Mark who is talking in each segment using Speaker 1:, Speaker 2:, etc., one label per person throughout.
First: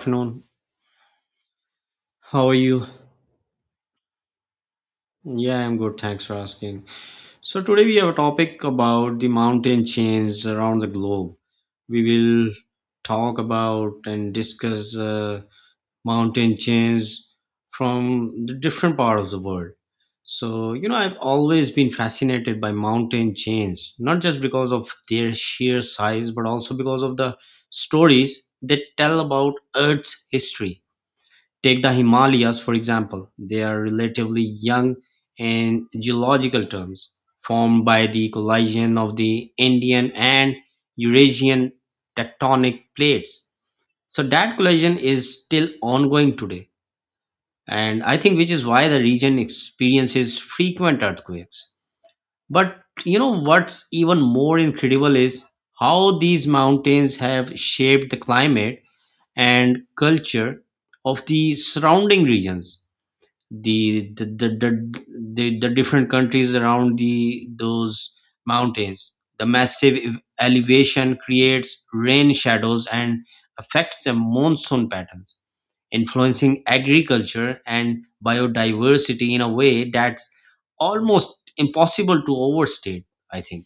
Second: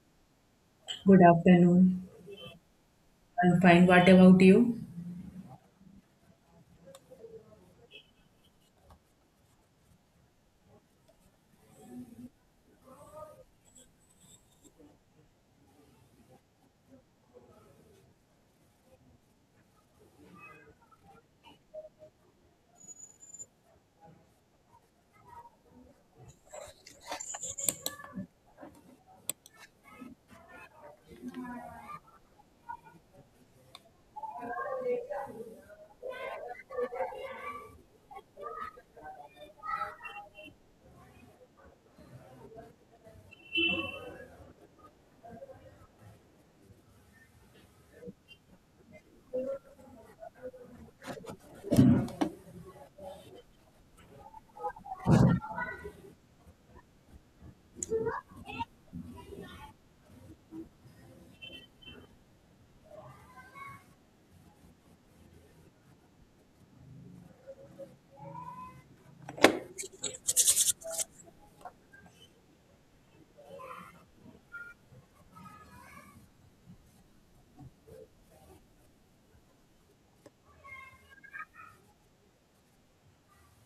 Speaker 1: Afternoon.
Speaker 2: Good afternoon.
Speaker 1: How are you?
Speaker 2: I'm fine. What about you?
Speaker 1: Yeah, I'm good. Thanks for asking. So, today we have a topic about the mountain chains around the globe. We will talk about and discuss mountain chains from the different part of the world. So, you know, I've always been fascinated by mountain chains, not just because of their sheer size, but also because of the stories they tell about Earth's history. Take the Himalayas, for example, they are relatively young in geological terms, formed by the collision of the Indian and Eurasian tectonic plates. So that collision is still ongoing today, and I think which is why the region experiences frequent earthquakes. But you know what's even more incredible is how these mountains have shaped the climate and culture of the surrounding regions, the the, the, the, the different countries around the those mountains. The massive elevation creates rain shadows and affects the monsoon patterns, influencing agriculture and biodiversity in a way that's almost impossible to overstate, I think.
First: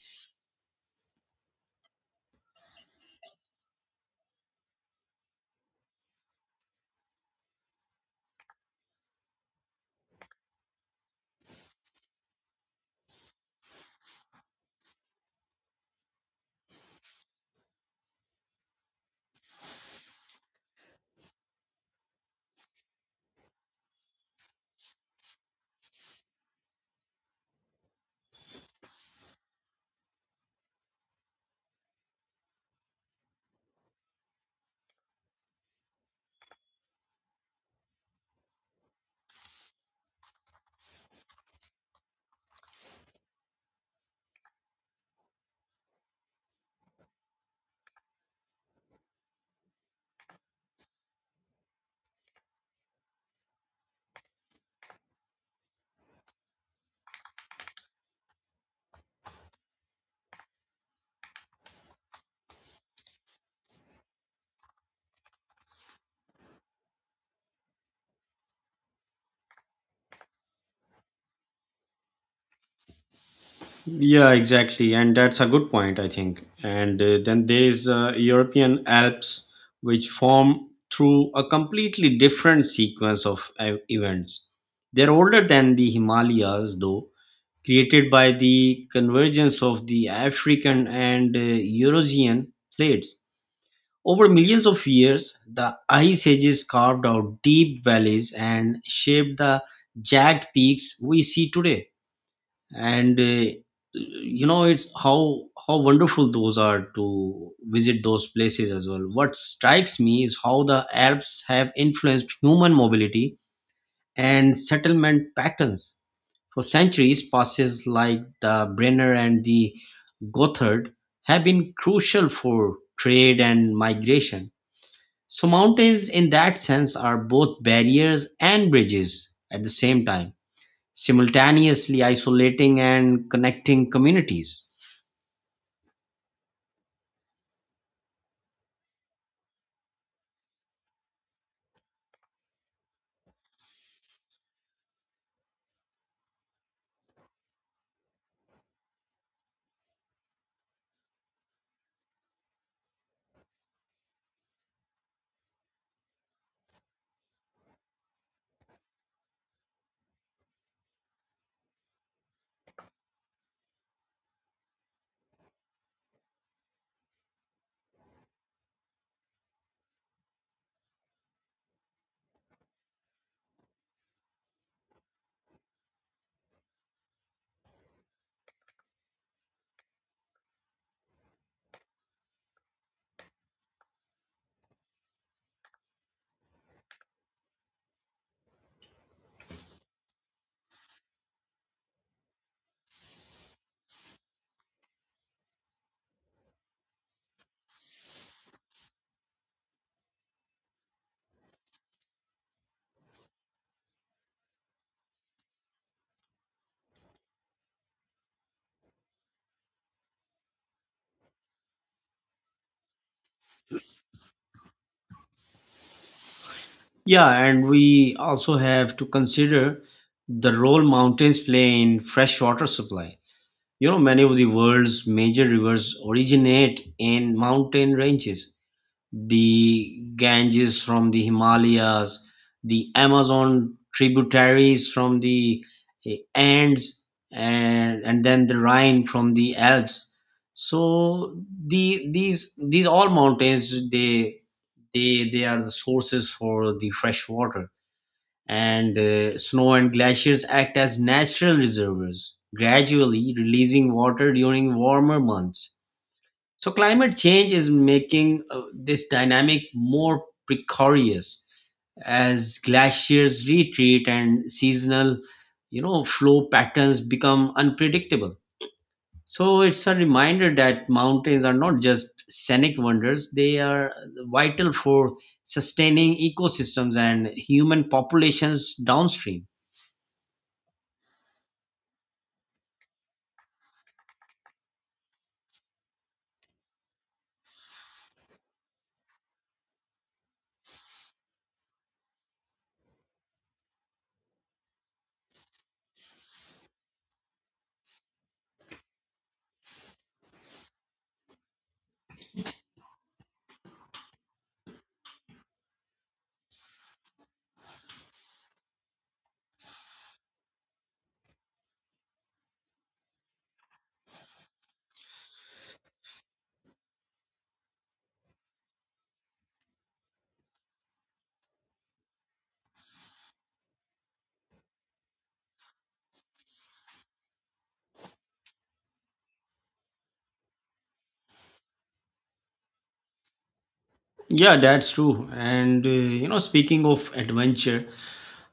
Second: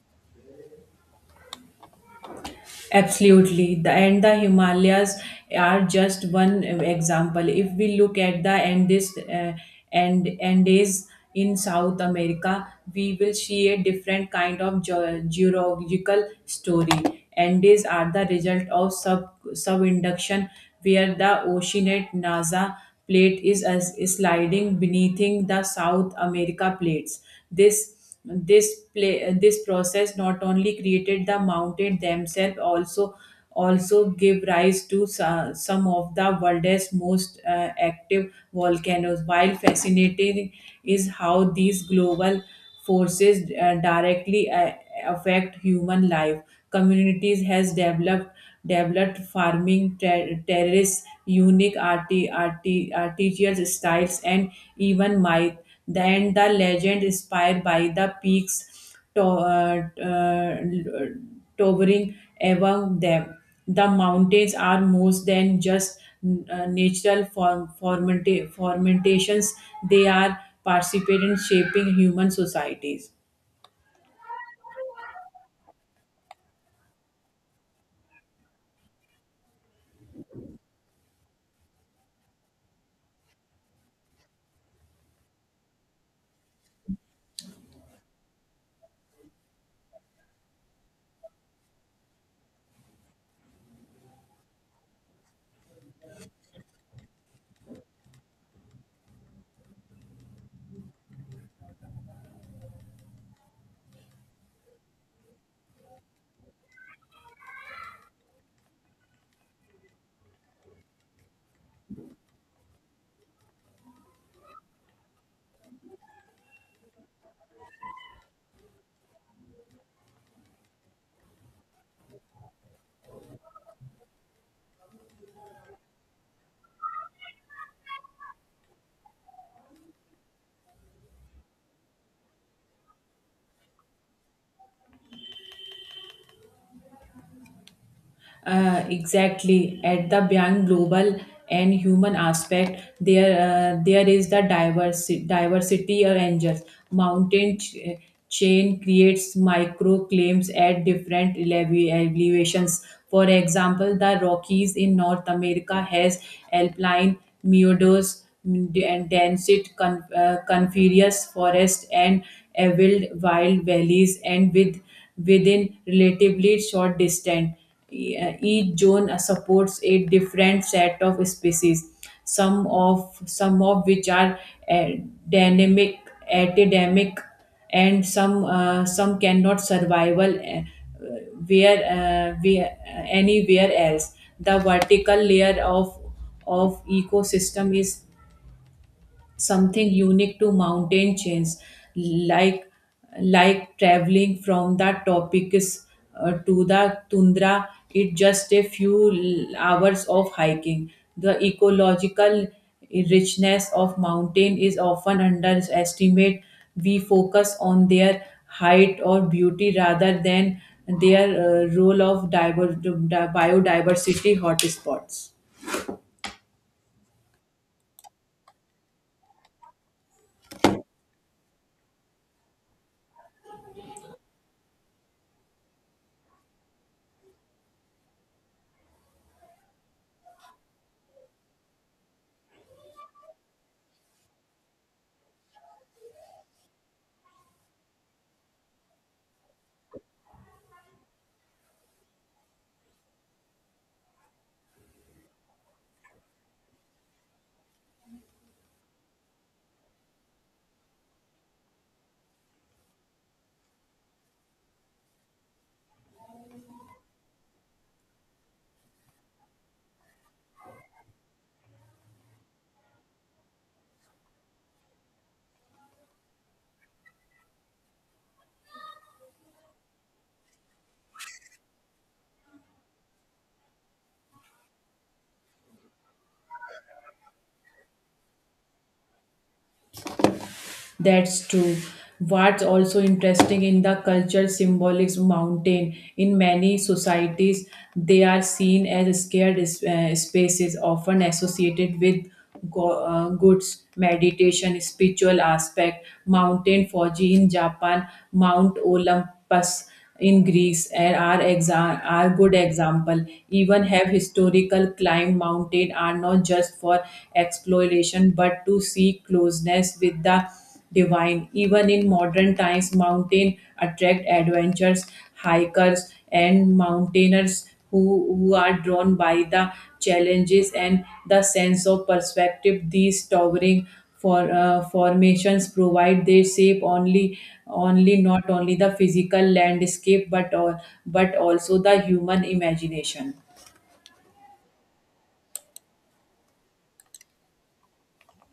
Speaker 2: Absolutely. The Himalayas are just one example. If we look at the Andes Andes in South America, we will see a different kind of geological story. Andes are the result of sub subinduction, where the oceanate NASA plate is sliding beneath the South America plates. This this process not only created the mountain themselves, also give rise to some of the world's most active volcanoes, while fascinating is how these global forces directly affect human life. Communities has developed farming terrace, unique artisanal styles, and even myth. Then the legend inspired by the peaks uh, towering above them. The mountains are more than just natural fermentations, they are participating in shaping human societies.
Speaker 1: Yeah, exactly. And that's a good point, I think. And then there is European Alps, which form through a completely different sequence of events. They're older than the Himalayas, though, created by the convergence of the African and Eurasian plates. Over millions of years, the ice ages carved out deep valleys and shaped the jagged peaks we see today. And you know, it's how wonderful those are to visit, those places as well. What strikes me is how the Alps have influenced human mobility and settlement patterns for centuries. Passes like the Brenner and the Gothard have been crucial for trade and migration. So mountains, in that sense, are both barriers and bridges at the same time, simultaneously isolating and connecting communities.
Speaker 2: Exactly. At the beyond global and human aspect, there is the diversity or angels. Mountain chain creates micro claims at different elevations. For example, the Rockies in North America has alpine meadows and densite coniferous forest and arid wild valleys, and within relatively short distance. Each zone supports a different set of species, some of which are uh, dynamic, epidemic, and some cannot survival where anywhere else. The vertical layer of ecosystem is something unique to mountain chains, like like traveling from the topicus to the tundra, it just a few hours of hiking. The ecological richness of mountain is often underestimated. We focus on their height or beauty rather than their role of biodiversity hotspots.
Speaker 1: Yeah, and we also have to consider the role mountains play in freshwater supply. You know, many of the world's major rivers originate in mountain ranges, the Ganges from the Himalayas, the Amazon tributaries from the Andes, and then the Rhine from the Alps. So these all mountains, they are the sources for the fresh water. And snow and glaciers act as natural reservoirs, gradually releasing water during warmer months. So climate change is making this dynamic more precarious as glaciers retreat and seasonal, you know, flow patterns become unpredictable. So it's a reminder that mountains are not just scenic wonders; they are vital for sustaining ecosystems and human populations downstream.
Speaker 2: That's true. What's also interesting in the culture symbolics mountain in many societies, they are seen as scared spaces often associated with goods meditation spiritual aspect. Mountain Fuji in Japan, Mount Olympus in Greece and are good example. Even have historical climb, mountain are not just for exploration but to seek closeness with the divine. Even in modern times, mountain attract adventurers, hikers, and mountaineers who are drawn by the challenges and the sense of perspective these towering formations provide. They shape only only not only the physical landscape but also the human imagination.
Speaker 1: Yeah, that's true. And you know, speaking of adventure,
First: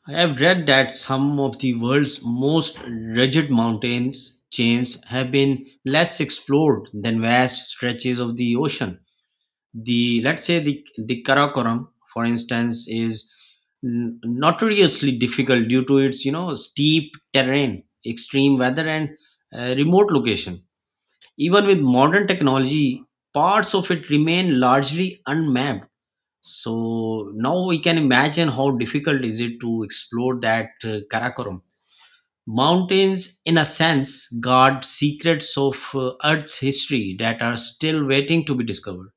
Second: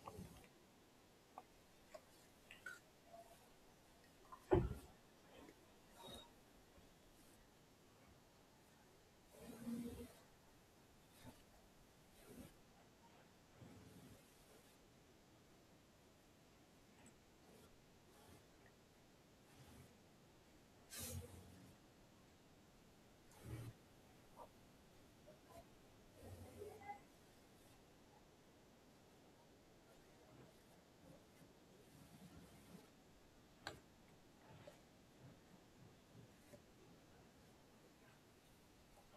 Speaker 1: I have read that some of the world's most rugged mountains chains have been less explored than vast stretches of the ocean. The Let's say the Karakoram, for instance, is notoriously difficult due to its, you know, steep terrain, extreme weather, and remote location. Even with modern technology, parts of it remain largely unmapped, so now we can imagine how difficult is it to explore that Karakoram. Mountains, in a sense, guard secrets of Earth's history that are still waiting to be discovered.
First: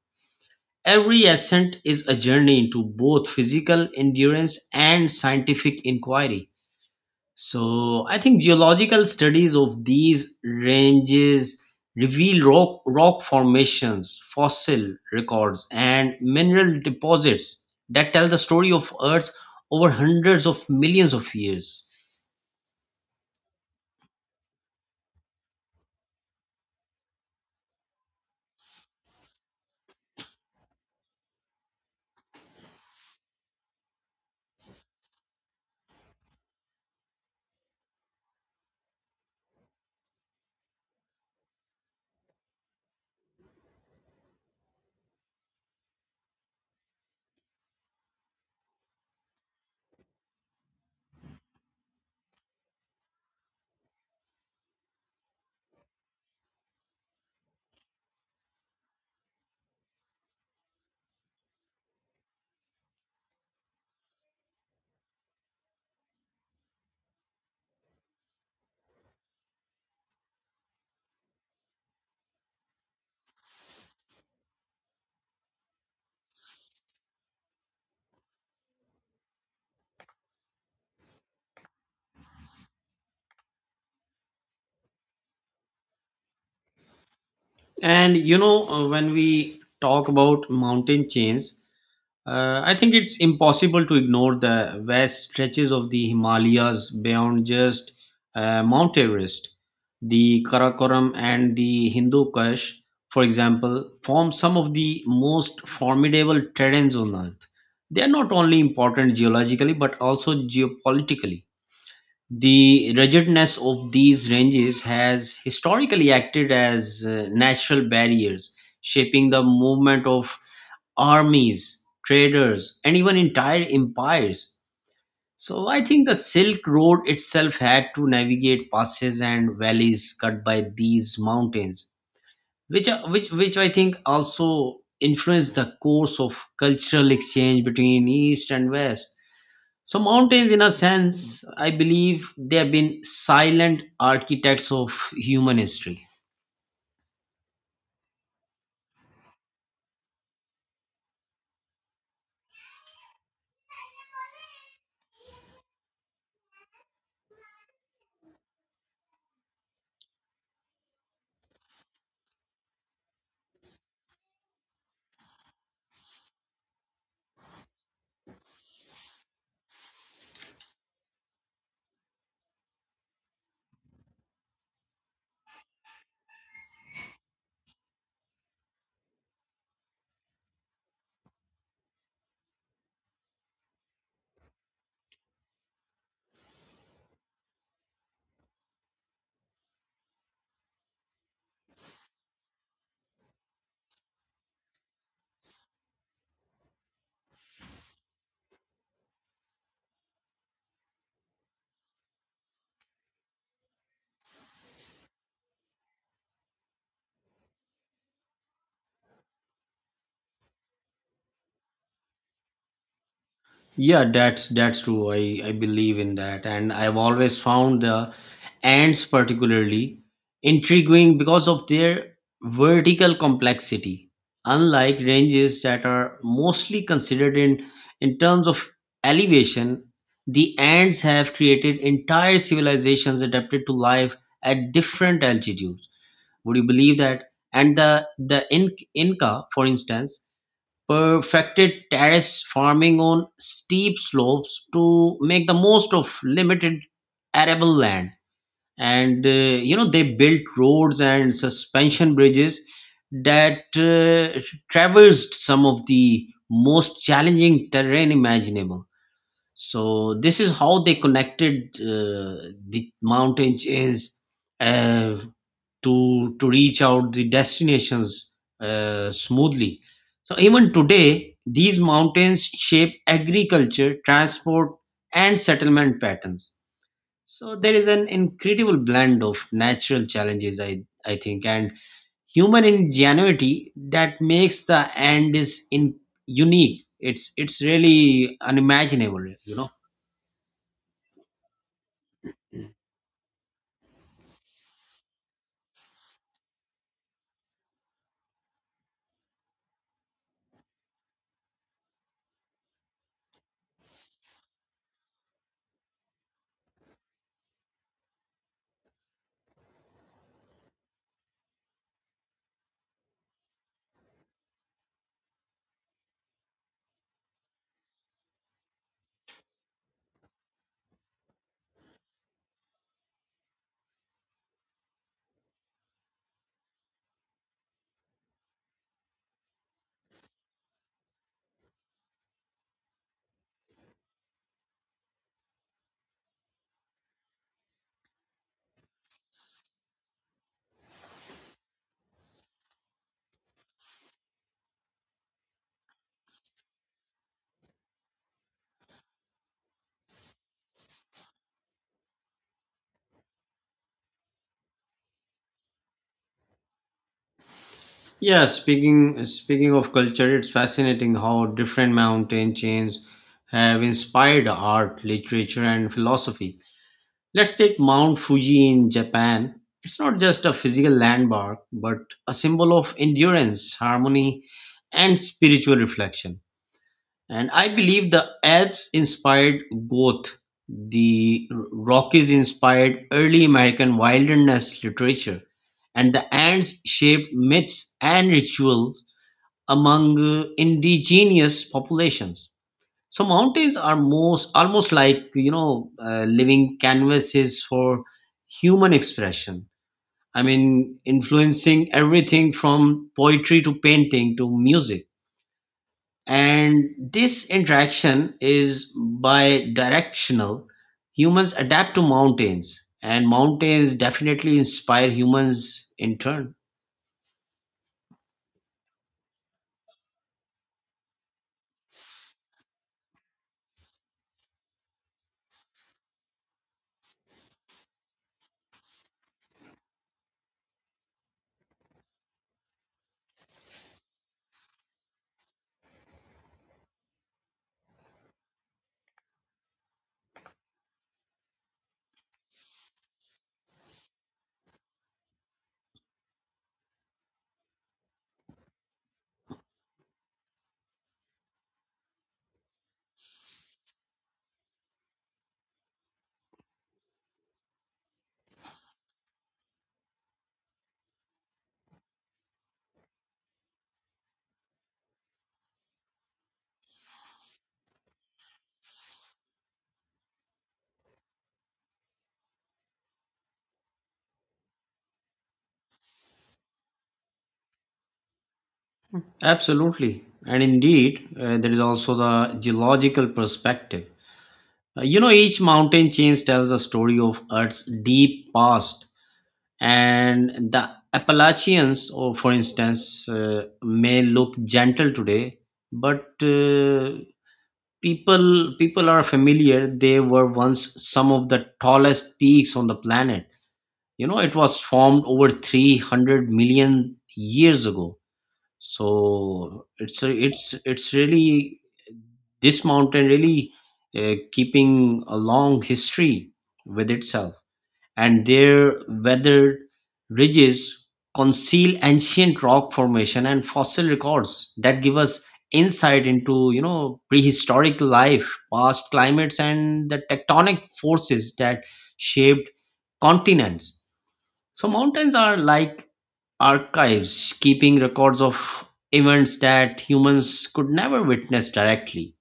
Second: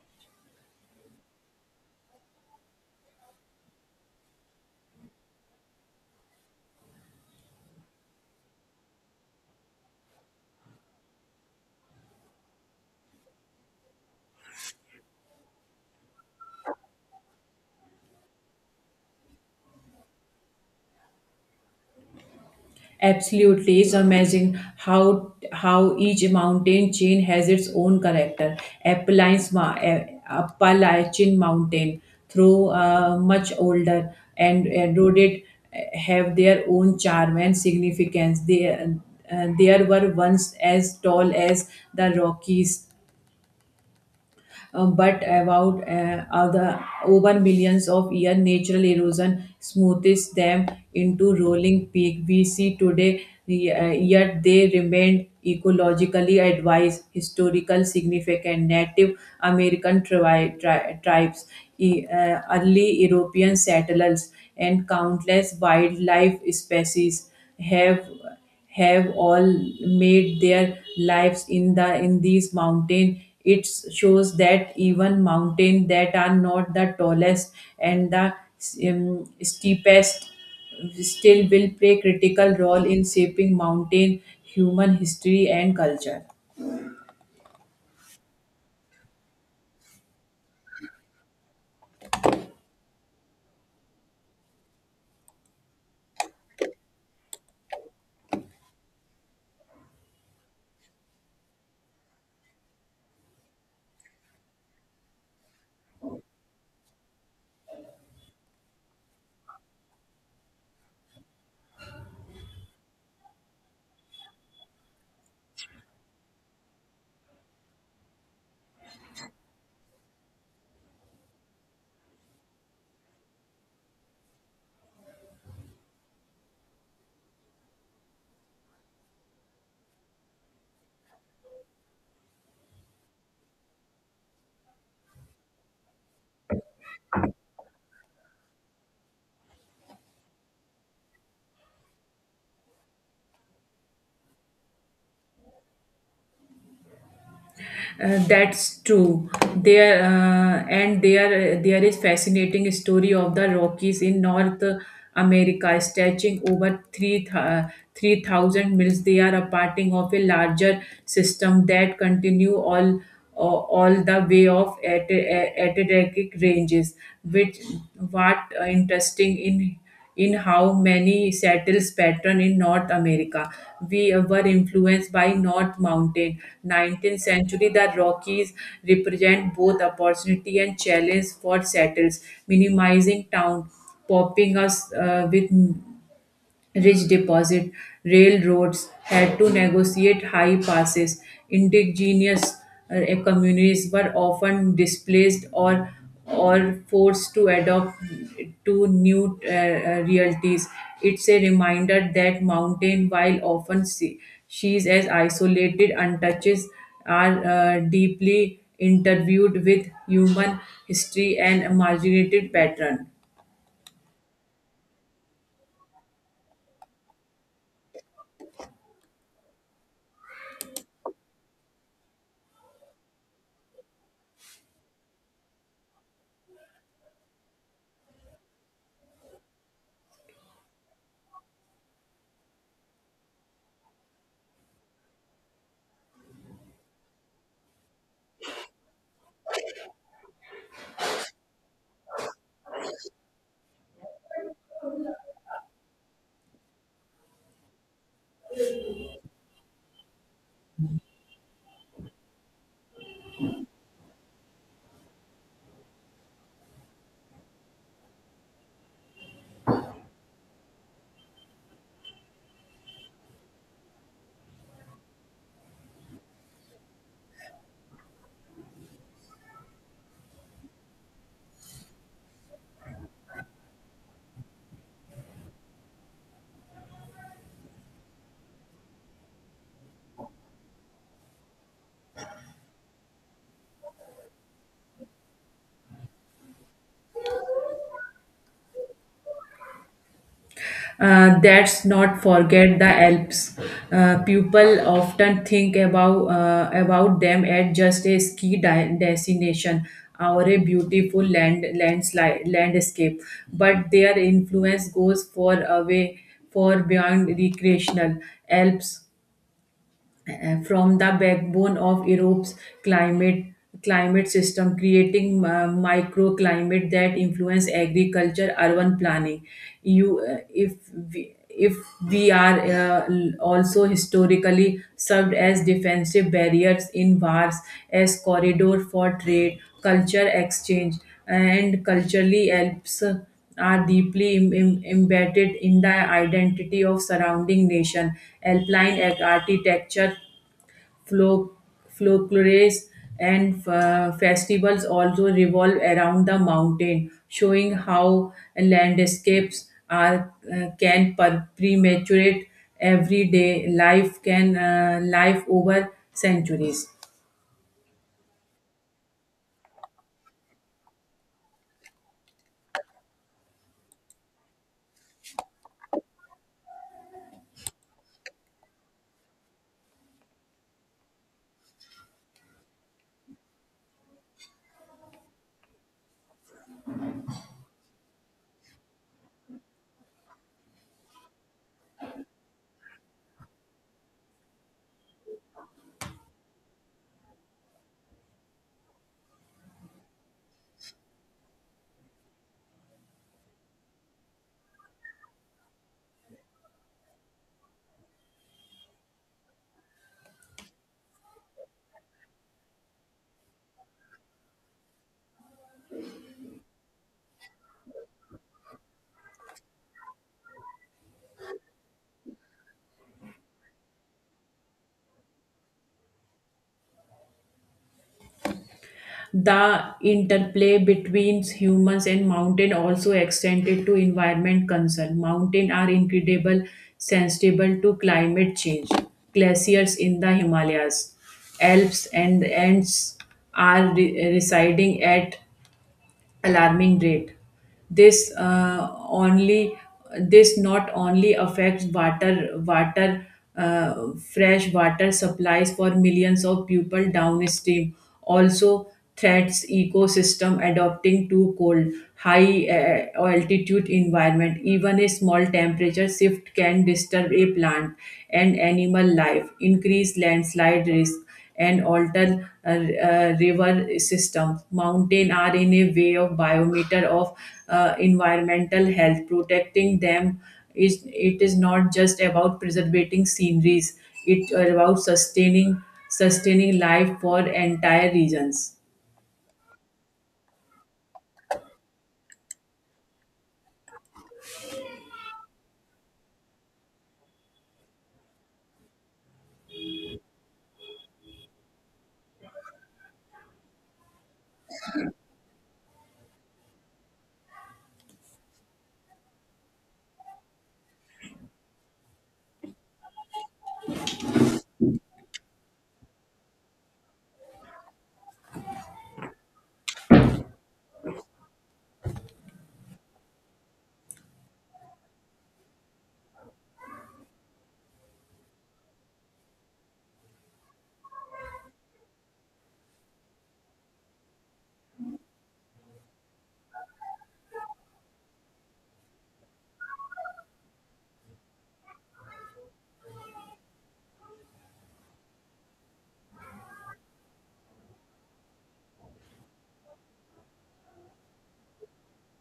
Speaker 1: Every ascent is a journey into both physical endurance and scientific inquiry. So I think geological studies of these ranges reveal rock formations, fossil records, and mineral deposits that tell the story of Earth over hundreds of millions of years.
Speaker 2: Absolutely, it's amazing how each mountain chain has its own character. Appalachian Mountain, through much older and eroded, have their own charm and significance. They, there were once as tall as the Rockies, but about other over millions of years, natural erosion smoothes them into rolling peak we see today. Yet they remained ecologically advised, historical significant Native American tribes, early European settlers, and countless wildlife species have have all made their lives in these mountain. It shows that even mountain that are not the tallest and the steepest still will play critical role in shaping mountain human history and culture.
Speaker 1: And you know, when we talk about mountain chains, I think it's impossible to ignore the vast stretches of the Himalayas beyond just Mount Everest. The Karakoram and the Hindu Kush, for example, form some of the most formidable terrains on Earth. They are not only important geologically but also geopolitically. The ruggedness of these ranges has historically acted as natural barriers, shaping the movement of armies, traders, and even entire empires. So I think the Silk Road itself had to navigate passes and valleys cut by these mountains, which are- which I think also influenced the course of cultural exchange between East and West. So mountains, in a sense, I believe they have been silent architects of human history.
Speaker 2: That's true. There and there is fascinating story of the Rockies in North America, stretching over three 3,000 miles. They are a parting of a larger system that continue all the way of at Atlantic ranges. Which what interesting in how many settles pattern in North America. We were influenced by North Mountain. 19th century, the Rockies represent both opportunity and challenge for settles, minimizing town, popping us with rich deposit. Railroads had to negotiate high passes. Indigenous communities were often displaced or forced to adopt to new realities. It's a reminder that mountain, while often see, she's as isolated, untouches, are deeply interviewed with human history and marginated pattern.
Speaker 1: Yeah, that's true. I believe in that. And I've always found the Ants particularly intriguing because of their vertical complexity, unlike ranges that are mostly considered in terms of elevation. The Ants have created entire civilizations adapted to life at different altitudes. Would you believe that? And the Inca, for instance, perfected terrace farming on steep slopes to make the most of limited arable land. And you know, they built roads and suspension bridges that traversed some of the most challenging terrain imaginable. So this is how they connected the mountain chains uh, to reach out the destinations smoothly. So even today, these mountains shape agriculture, transport, and settlement patterns. So there is an incredible blend of natural challenges, I think, and human ingenuity that makes the end is in unique. It's really unimaginable, you know.
Speaker 2: That's not forget the Alps. People often think about them as just a ski destination or a beautiful landslide landscape, but their influence goes far away, far beyond recreational. Alps from the backbone of Europe's climate climate system, creating microclimate that influence agriculture, urban planning. You, if we are also historically served as defensive barriers in wars, as corridor for trade, culture exchange, and culturally helps are deeply embedded in the identity of surrounding nation. Alpine architecture, flo- folklore, and festivals also revolve around the mountain, showing how landscapes are can prematurate everyday life can life over centuries.
Speaker 1: Yeah, speaking of culture, it's fascinating how different mountain chains have inspired art, literature, and philosophy. Let's take Mount Fuji in Japan. It's not just a physical landmark, but a symbol of endurance, harmony, and spiritual reflection. And I believe the Rockies inspired early American wilderness literature and the Ants shaped myths and rituals among indigenous populations. So mountains are most almost like, you know, living canvases for human expression. I mean, influencing everything from poetry to painting to music. And this interaction is bi directional. Humans adapt to mountains, and mountains definitely inspire humans in turn.
Speaker 2: The interplay between humans and mountain also extended to environment concern. Mountains are incredible sensitive to climate change. Glaciers in the Himalayas, Alps and Ants are residing at alarming rate. This uh, only this not only affects water water fresh water supplies for millions of people downstream, also threats ecosystem adopting to cold, high altitude environment. Even a small temperature shift can disturb a plant and animal life, increase landslide risk and alter river systems. Mountains are in a way of biometer of environmental health. Protecting them is not just about preserving sceneries; it's about sustaining life for entire regions.
Speaker 1: Absolutely. And indeed, there is also the geological perspective. You know, each mountain chain tells a story of Earth's deep past. And the Appalachians, or for instance, may look gentle today, but people are familiar. They were once some of the tallest peaks on the planet. You know, it was formed over 300 million years ago. So it's it's really, this mountain really keeping a long history with itself. And their weathered ridges conceal ancient rock formation and fossil records that give us insight into, you know, prehistoric life, past climates, and the tectonic forces that shaped continents. So mountains are like archives, keeping records of events that humans could never witness directly.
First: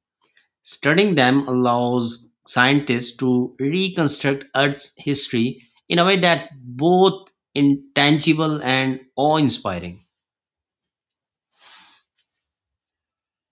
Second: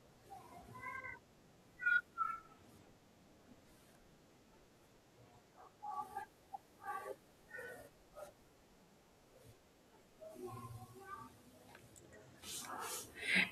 Speaker 1: Studying them allows scientists to reconstruct Earth's history in a way that both intangible and awe-inspiring.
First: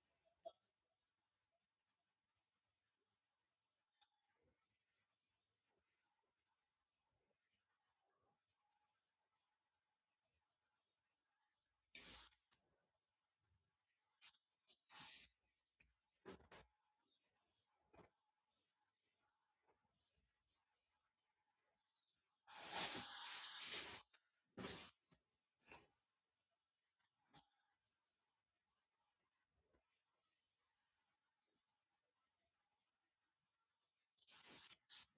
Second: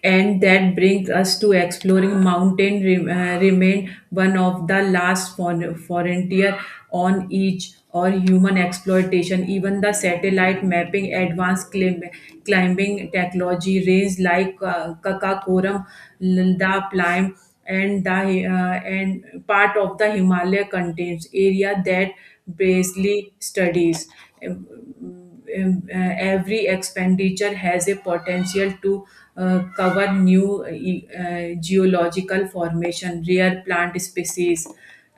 Speaker 2: And that brings us to exploring mountain remain one of the last frontier on each or human exploitation. Even the satellite mapping advanced climbing technology, range like kakakoram, the plime, and the and part of the himalaya contains area that Brasley studies. Um, um, uh, every expenditure has a potential to cover new geological formation, rare plant species,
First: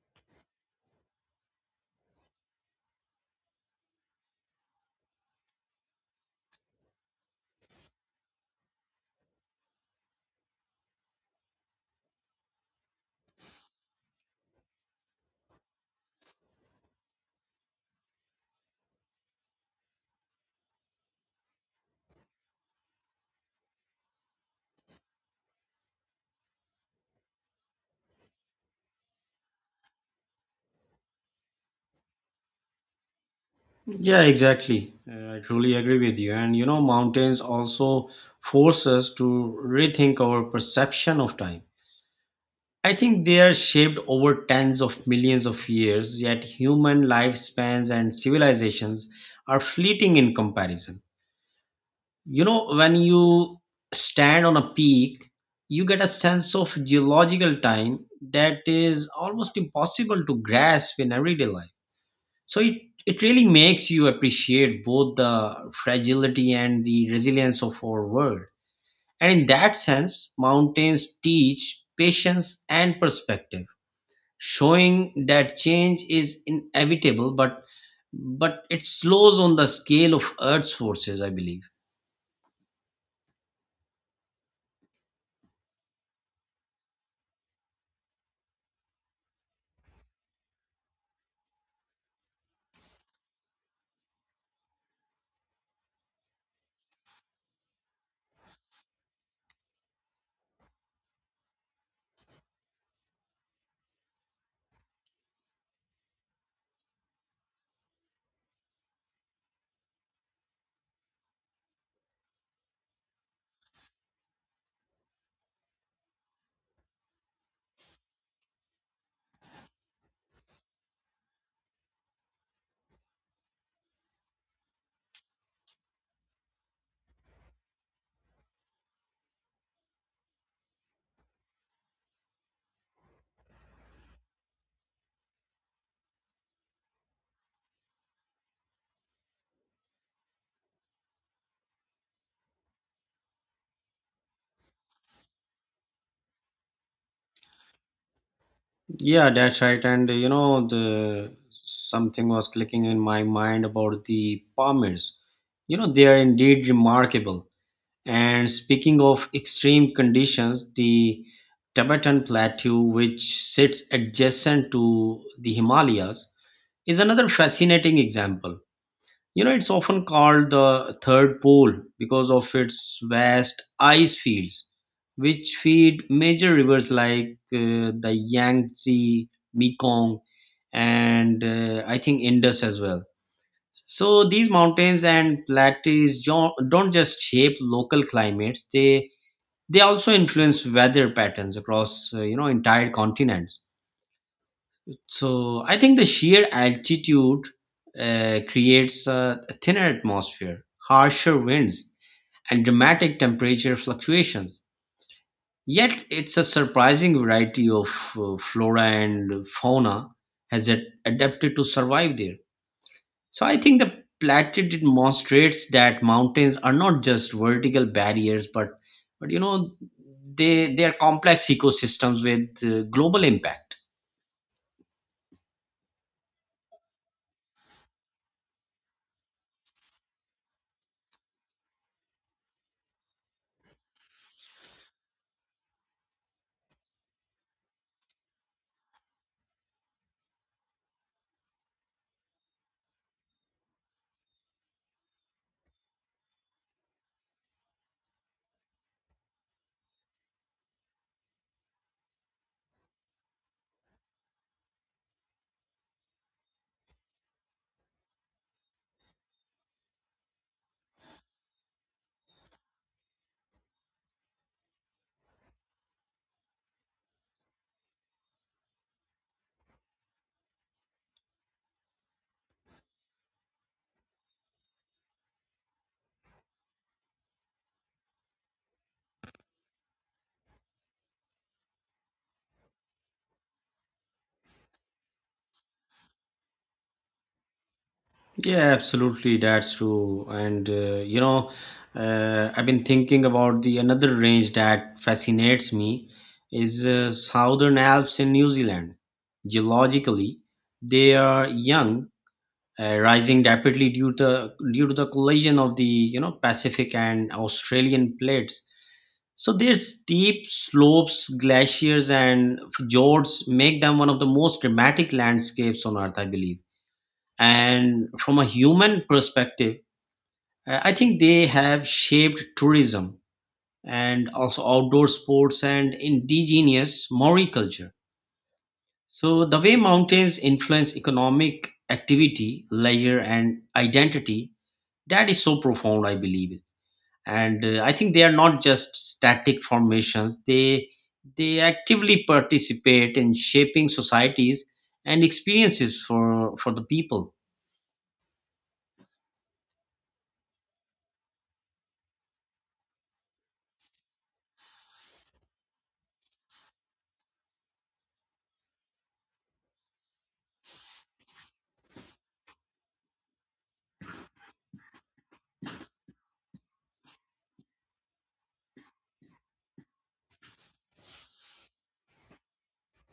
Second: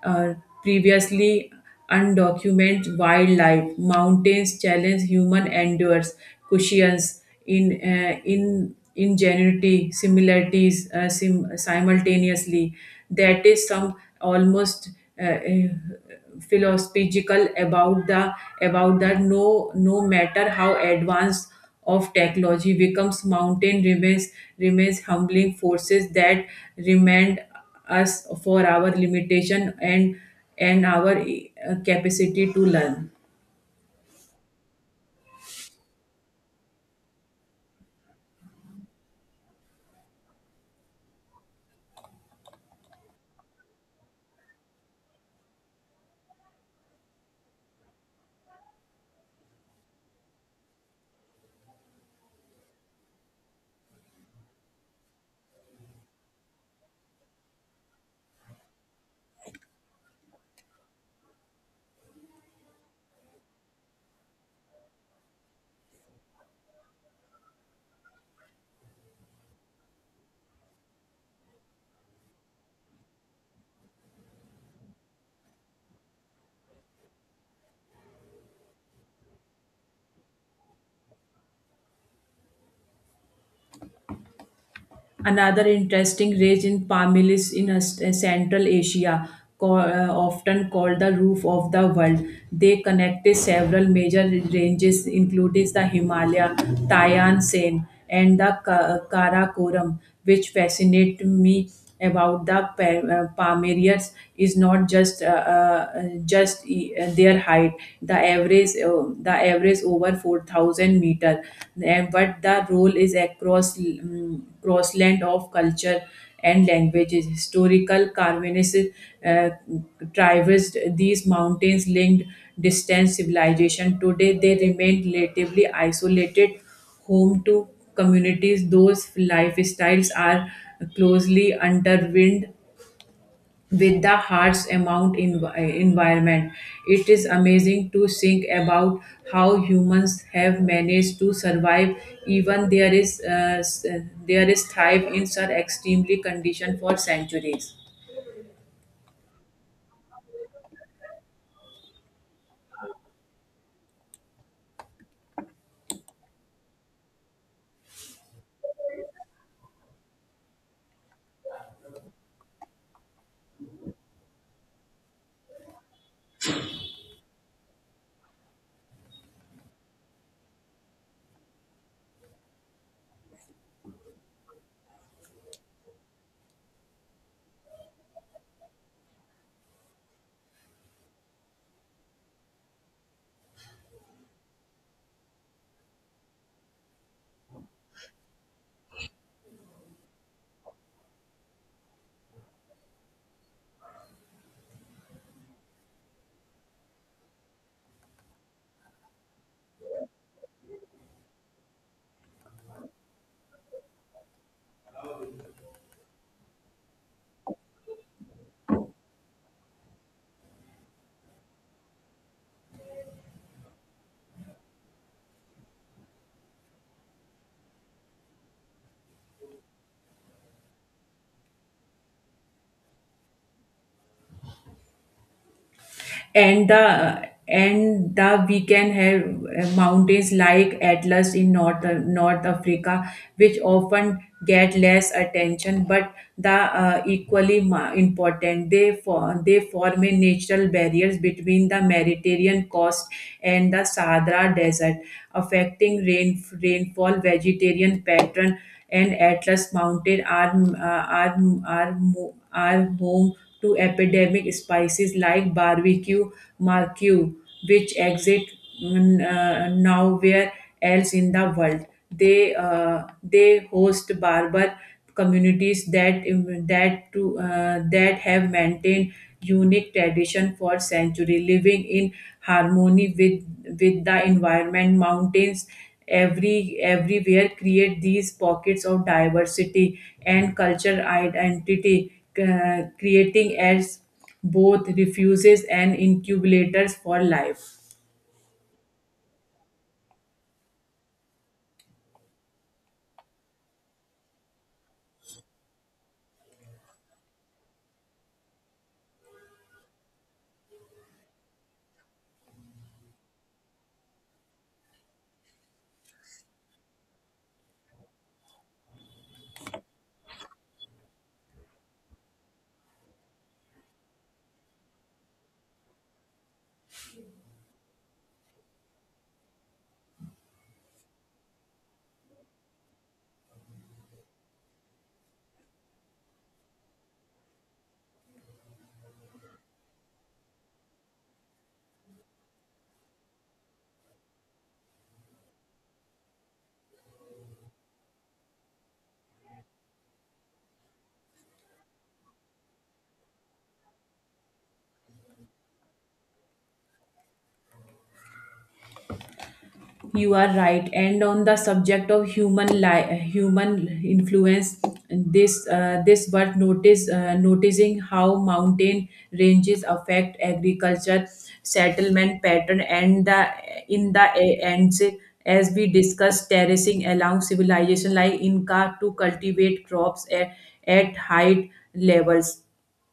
Speaker 2: uh, previously undocumented wildlife. Mountains challenge human endures, cushions in ingenuity, similarities simultaneously. That is some almost uh, uh, philosophical about the about that, no no matter how advanced of technology becomes, mountain remains humbling forces that remind us for our limitation and and our capacity to learn.
Speaker 1: Yeah, exactly. I truly agree with you. And you know, mountains also force us to rethink our perception of time. I think they are shaped over tens of millions of years, yet human lifespans and civilizations are fleeting in comparison. You know, when you stand on a peak, you get a sense of geological time that is almost impossible to grasp in everyday life. So it really makes you appreciate both the fragility and the resilience of our world. And in that sense, mountains teach patience and perspective, showing that change is inevitable, but it slows on the scale of Earth's forces, I believe.
Speaker 2: Another interesting range in Pamil is in Central Asia, often called the roof of the world. They connected several major ranges, including the Himalaya, Tayan Sen, and the Karakoram, which fascinate me about the Pomeranians is not just their height. The average over 4,000 meter, and but the role is across crossland of culture and languages. Historical Carvinist uh, traversed these mountains, linked distant civilization. Today they remain relatively isolated, home to communities those lifestyles are closely intertwined with the harsh amount in environment. It is amazing to think about how humans have managed to survive, even there is thrive in such extremely condition for centuries.
Speaker 1: Yeah, that's right. And you know, the something was clicking in my mind about the Palmers. You know, they are indeed remarkable. And speaking of extreme conditions, the Tibetan Plateau, which sits adjacent to the Himalayas, is another fascinating example. You know, it's often called the third pole because of its vast ice fields, which feed major rivers like the Yangtze, Mekong, and I think Indus as well. So these mountains and plateaus don't just shape local climates; they also influence weather patterns across, you know, entire continents. So I think the sheer altitude creates a thinner atmosphere, harsher winds, and dramatic temperature fluctuations. Yet it's a surprising variety of flora and fauna has adapted to survive there. So I think the plateau demonstrates that mountains are not just vertical barriers, but you know they are complex ecosystems with global impact.
Speaker 2: And the weekend have mountains like Atlas in North Africa, which often get less attention, but the equally important. They form a natural barriers between the Mediterranean coast and the Sahara Desert, affecting rainfall, vegetarian pattern, and Atlas Mountain are home to epidemic spices like barbecue marque, which exist nowhere else in the world. They host barber communities that have maintained unique tradition for century, living in harmony with the environment. Mountains everywhere create these pockets of diversity and cultural identity, creating as both refuges and incubators for life.
Speaker 1: Yeah, absolutely, that's true. And you know, I've been thinking about the another range that fascinates me is Southern Alps in New Zealand. Geologically, they are young, rising rapidly due to the collision of the, you know, Pacific and Australian plates. So their steep slopes, glaciers, and fjords make them one of the most dramatic landscapes on Earth, I believe. And from a human perspective, I think they have shaped tourism and also outdoor sports and indigenous Maori culture. So, the way mountains influence economic activity, leisure, and identity, that is so profound, I believe. It. And I think they are not just static formations, they actively participate in shaping societies and experiences for the people.
Speaker 2: You are right. And on the subject of human human influence, this worth notice noticing how mountain ranges affect agriculture, settlement pattern, and the in the a- ends, as we discussed, terracing along civilization like Inca to cultivate crops at height levels.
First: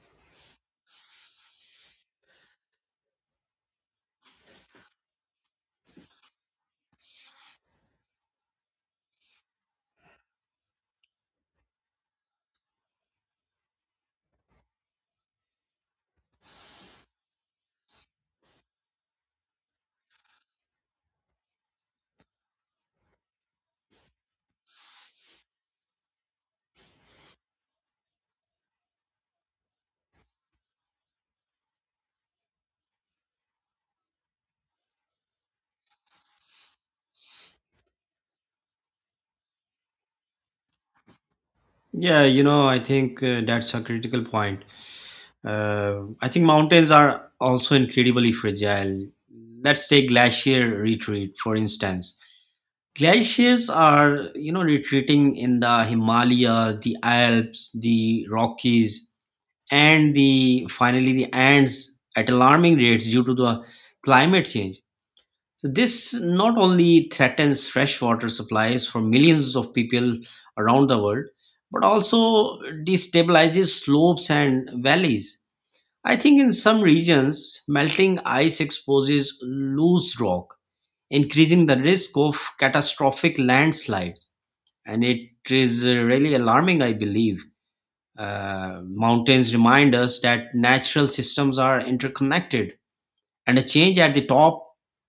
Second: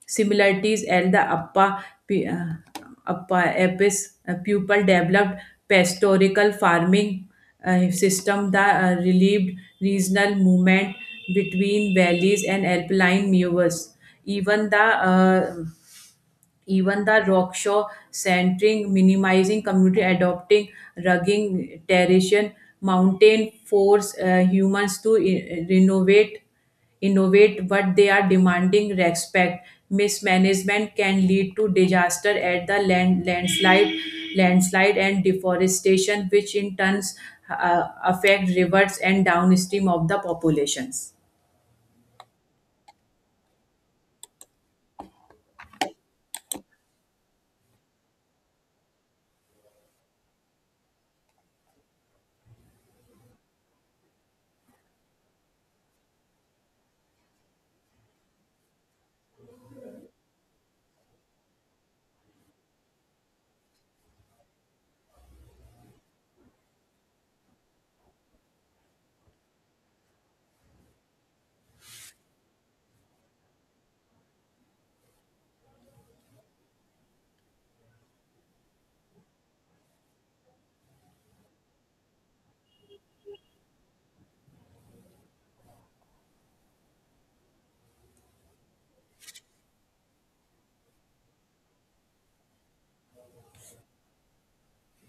Speaker 2: Similarities and the upper pupil developed pastoral farming system that relieved regional movement between valleys and alpine meadows. Even the uh, even the rockshaw centering, minimizing community, adopting rugging terrain, mountain force humans to renovate, innovate, but they are demanding respect. Mismanagement can lead to disaster at the landslide, landslide and deforestation, which in turns affect rivers and downstream of the populations.
Speaker 1: Yeah, you know, I think that's a critical point. I think mountains are also incredibly fragile. Let's take glacier retreat, for instance. Glaciers are, you know, retreating in the Himalayas, the Alps, the Rockies, and the finally the Andes at alarming rates due to the climate change. So this not only threatens freshwater supplies for millions of people around the world, but also destabilizes slopes and valleys. I think in some regions, melting ice exposes loose rock, increasing the risk of catastrophic landslides. And it is really alarming, I believe. Mountains remind us that natural systems are interconnected and a change at the top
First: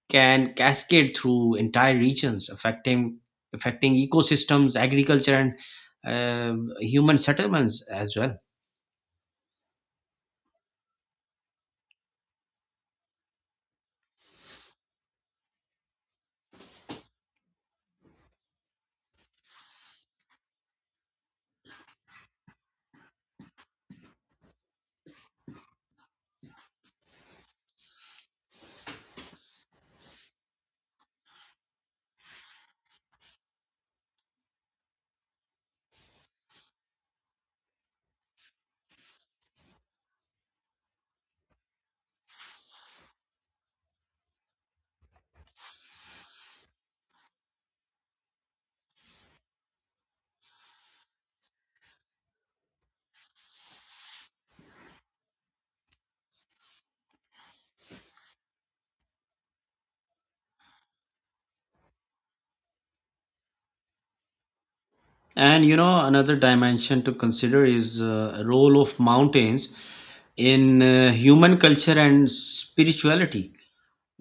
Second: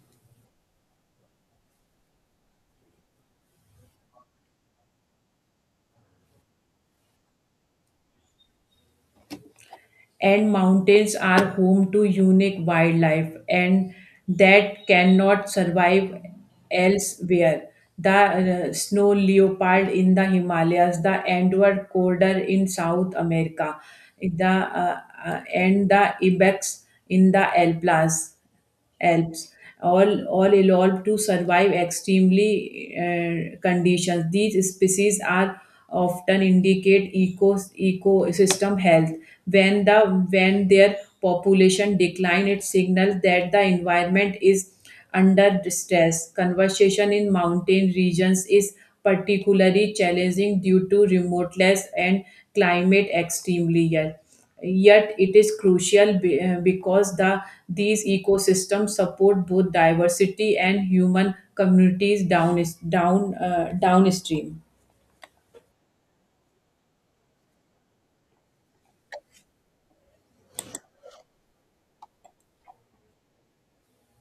Speaker 1: can cascade through entire regions, affecting ecosystems, agriculture, and human settlements as well.
Speaker 2: And mountains are home to unique wildlife and that cannot survive elsewhere. The snow leopard in the Himalayas, the Andean corridor in South America, the and the ibex in the Alplas. Alps, all evolved to survive extremely conditions. These species are often indicate ecosystem health. When, the, when their population decline, it signals that the environment is under stress. Conversation in mountain regions is particularly challenging due to remoteness and climate extremely ill, yet it is crucial because the these ecosystems support both diversity and human communities downstream.
Speaker 1: And you know, another dimension to consider is role of mountains in human culture and spirituality.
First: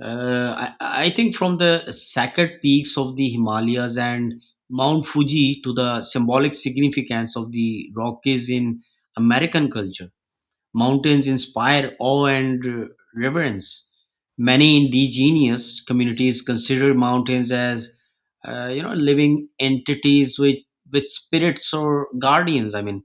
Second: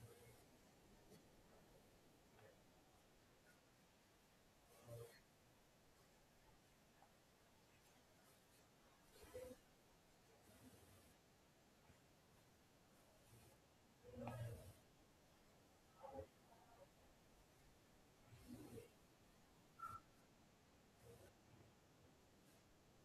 Speaker 1: uh, I, I think from the sacred peaks of the Himalayas and Mount Fuji to the symbolic significance of the Rockies in American culture, mountains inspire awe and reverence. Many indigenous communities consider mountains as, you know, living entities with spirits or guardians. I mean,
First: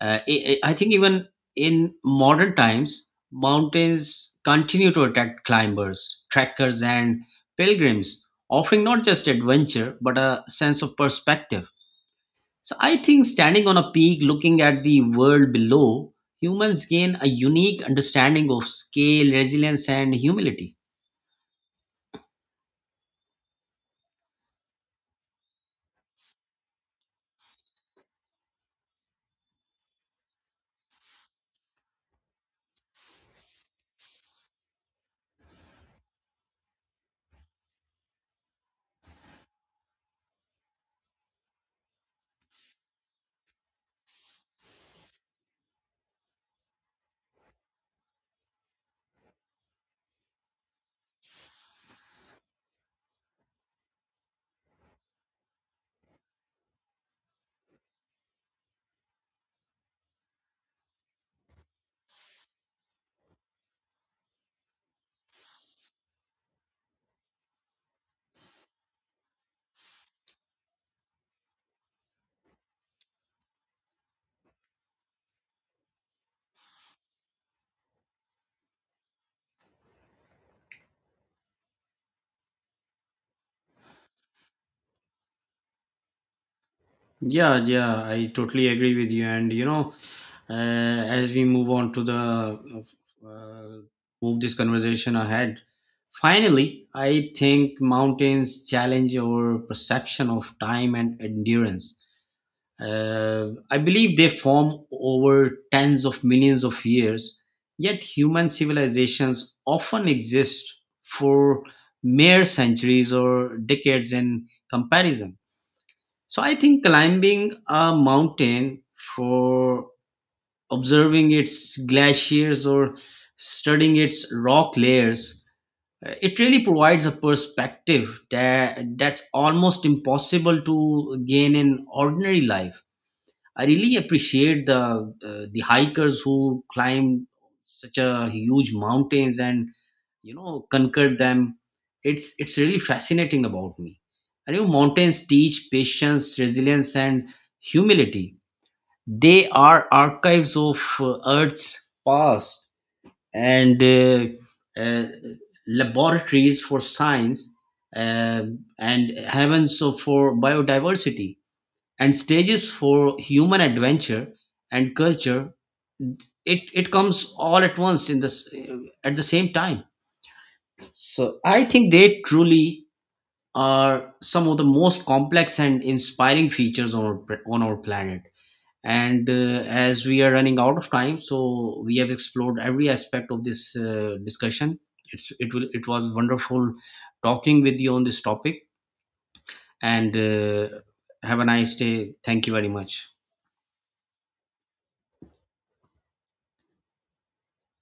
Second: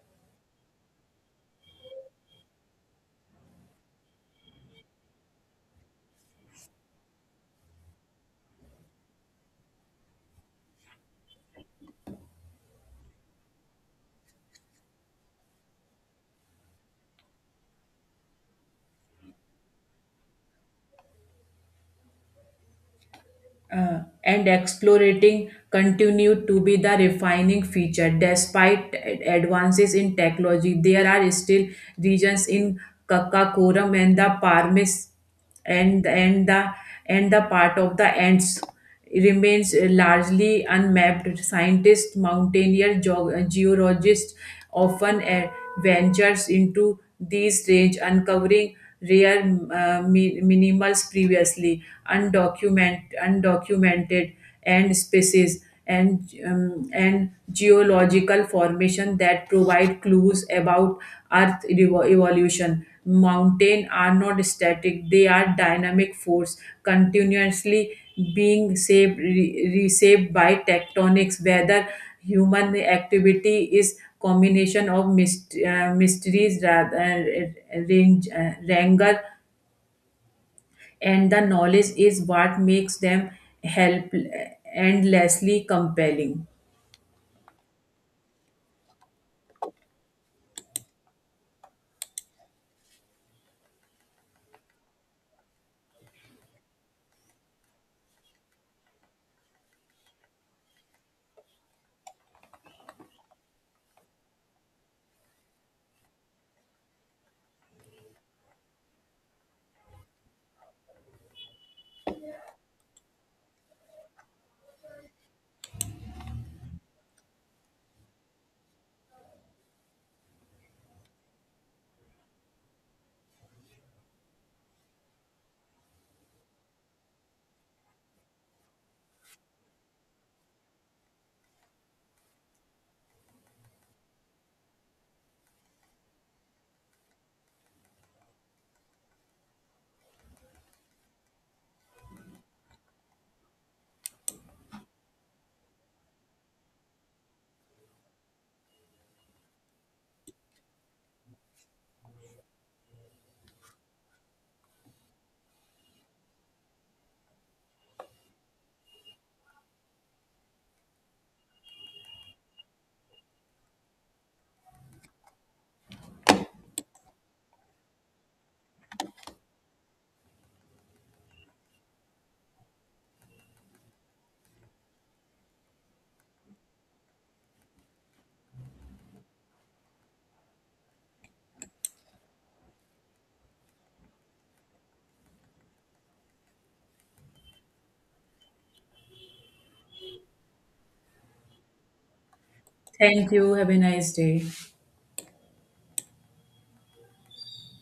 Speaker 1: I think even in modern times, mountains continue to attract climbers, trekkers, and pilgrims, offering not just adventure but a sense of perspective. So I think, standing on a peak looking at the world below, humans gain a unique understanding of scale, resilience, and humility.
Speaker 2: Uh, and explorating continue to be the refining feature. Despite advances in technology, there are still regions in kakakoram and the parmes and and the and the part of the ants remains largely unmapped. Scientists, mountaineer, geologists often ventures into these range, uncovering rare minimals previously undocumented and species and geological formation that provide clues about earth evolution. Mountain are not static, they are dynamic force continuously being shaped reshaped by tectonics whether human activity. Is combination of mysteries rather ranger and the knowledge is what makes them help endlessly compelling.
Speaker 1: Yeah, yeah, I totally agree with you. And you know, as we move on to the uh, move this conversation ahead, finally, I think mountains challenge our perception of time and endurance. I believe they form over tens of millions of years, yet human civilizations often exist for mere centuries or decades in comparison. So I think climbing a mountain for observing its glaciers or studying its rock layers, it really provides a perspective that's almost impossible to gain in ordinary life. I really appreciate the hikers who climb such a huge mountains and, you know, conquered them. It's really fascinating about me. I know mountains teach patience, resilience, and humility. They are archives of Earth's past and uh, laboratories for science uh, and heavens for biodiversity and stages for human adventure and culture. It comes all at once in this at the same time. So I think they truly are some of the most complex and inspiring features on on our planet. And as we are running out of time, so we have explored every aspect of this discussion. It's it will it was wonderful talking with you on this topic. And have a nice day. Thank you very much.
Speaker 2: Thank you. Have a nice day.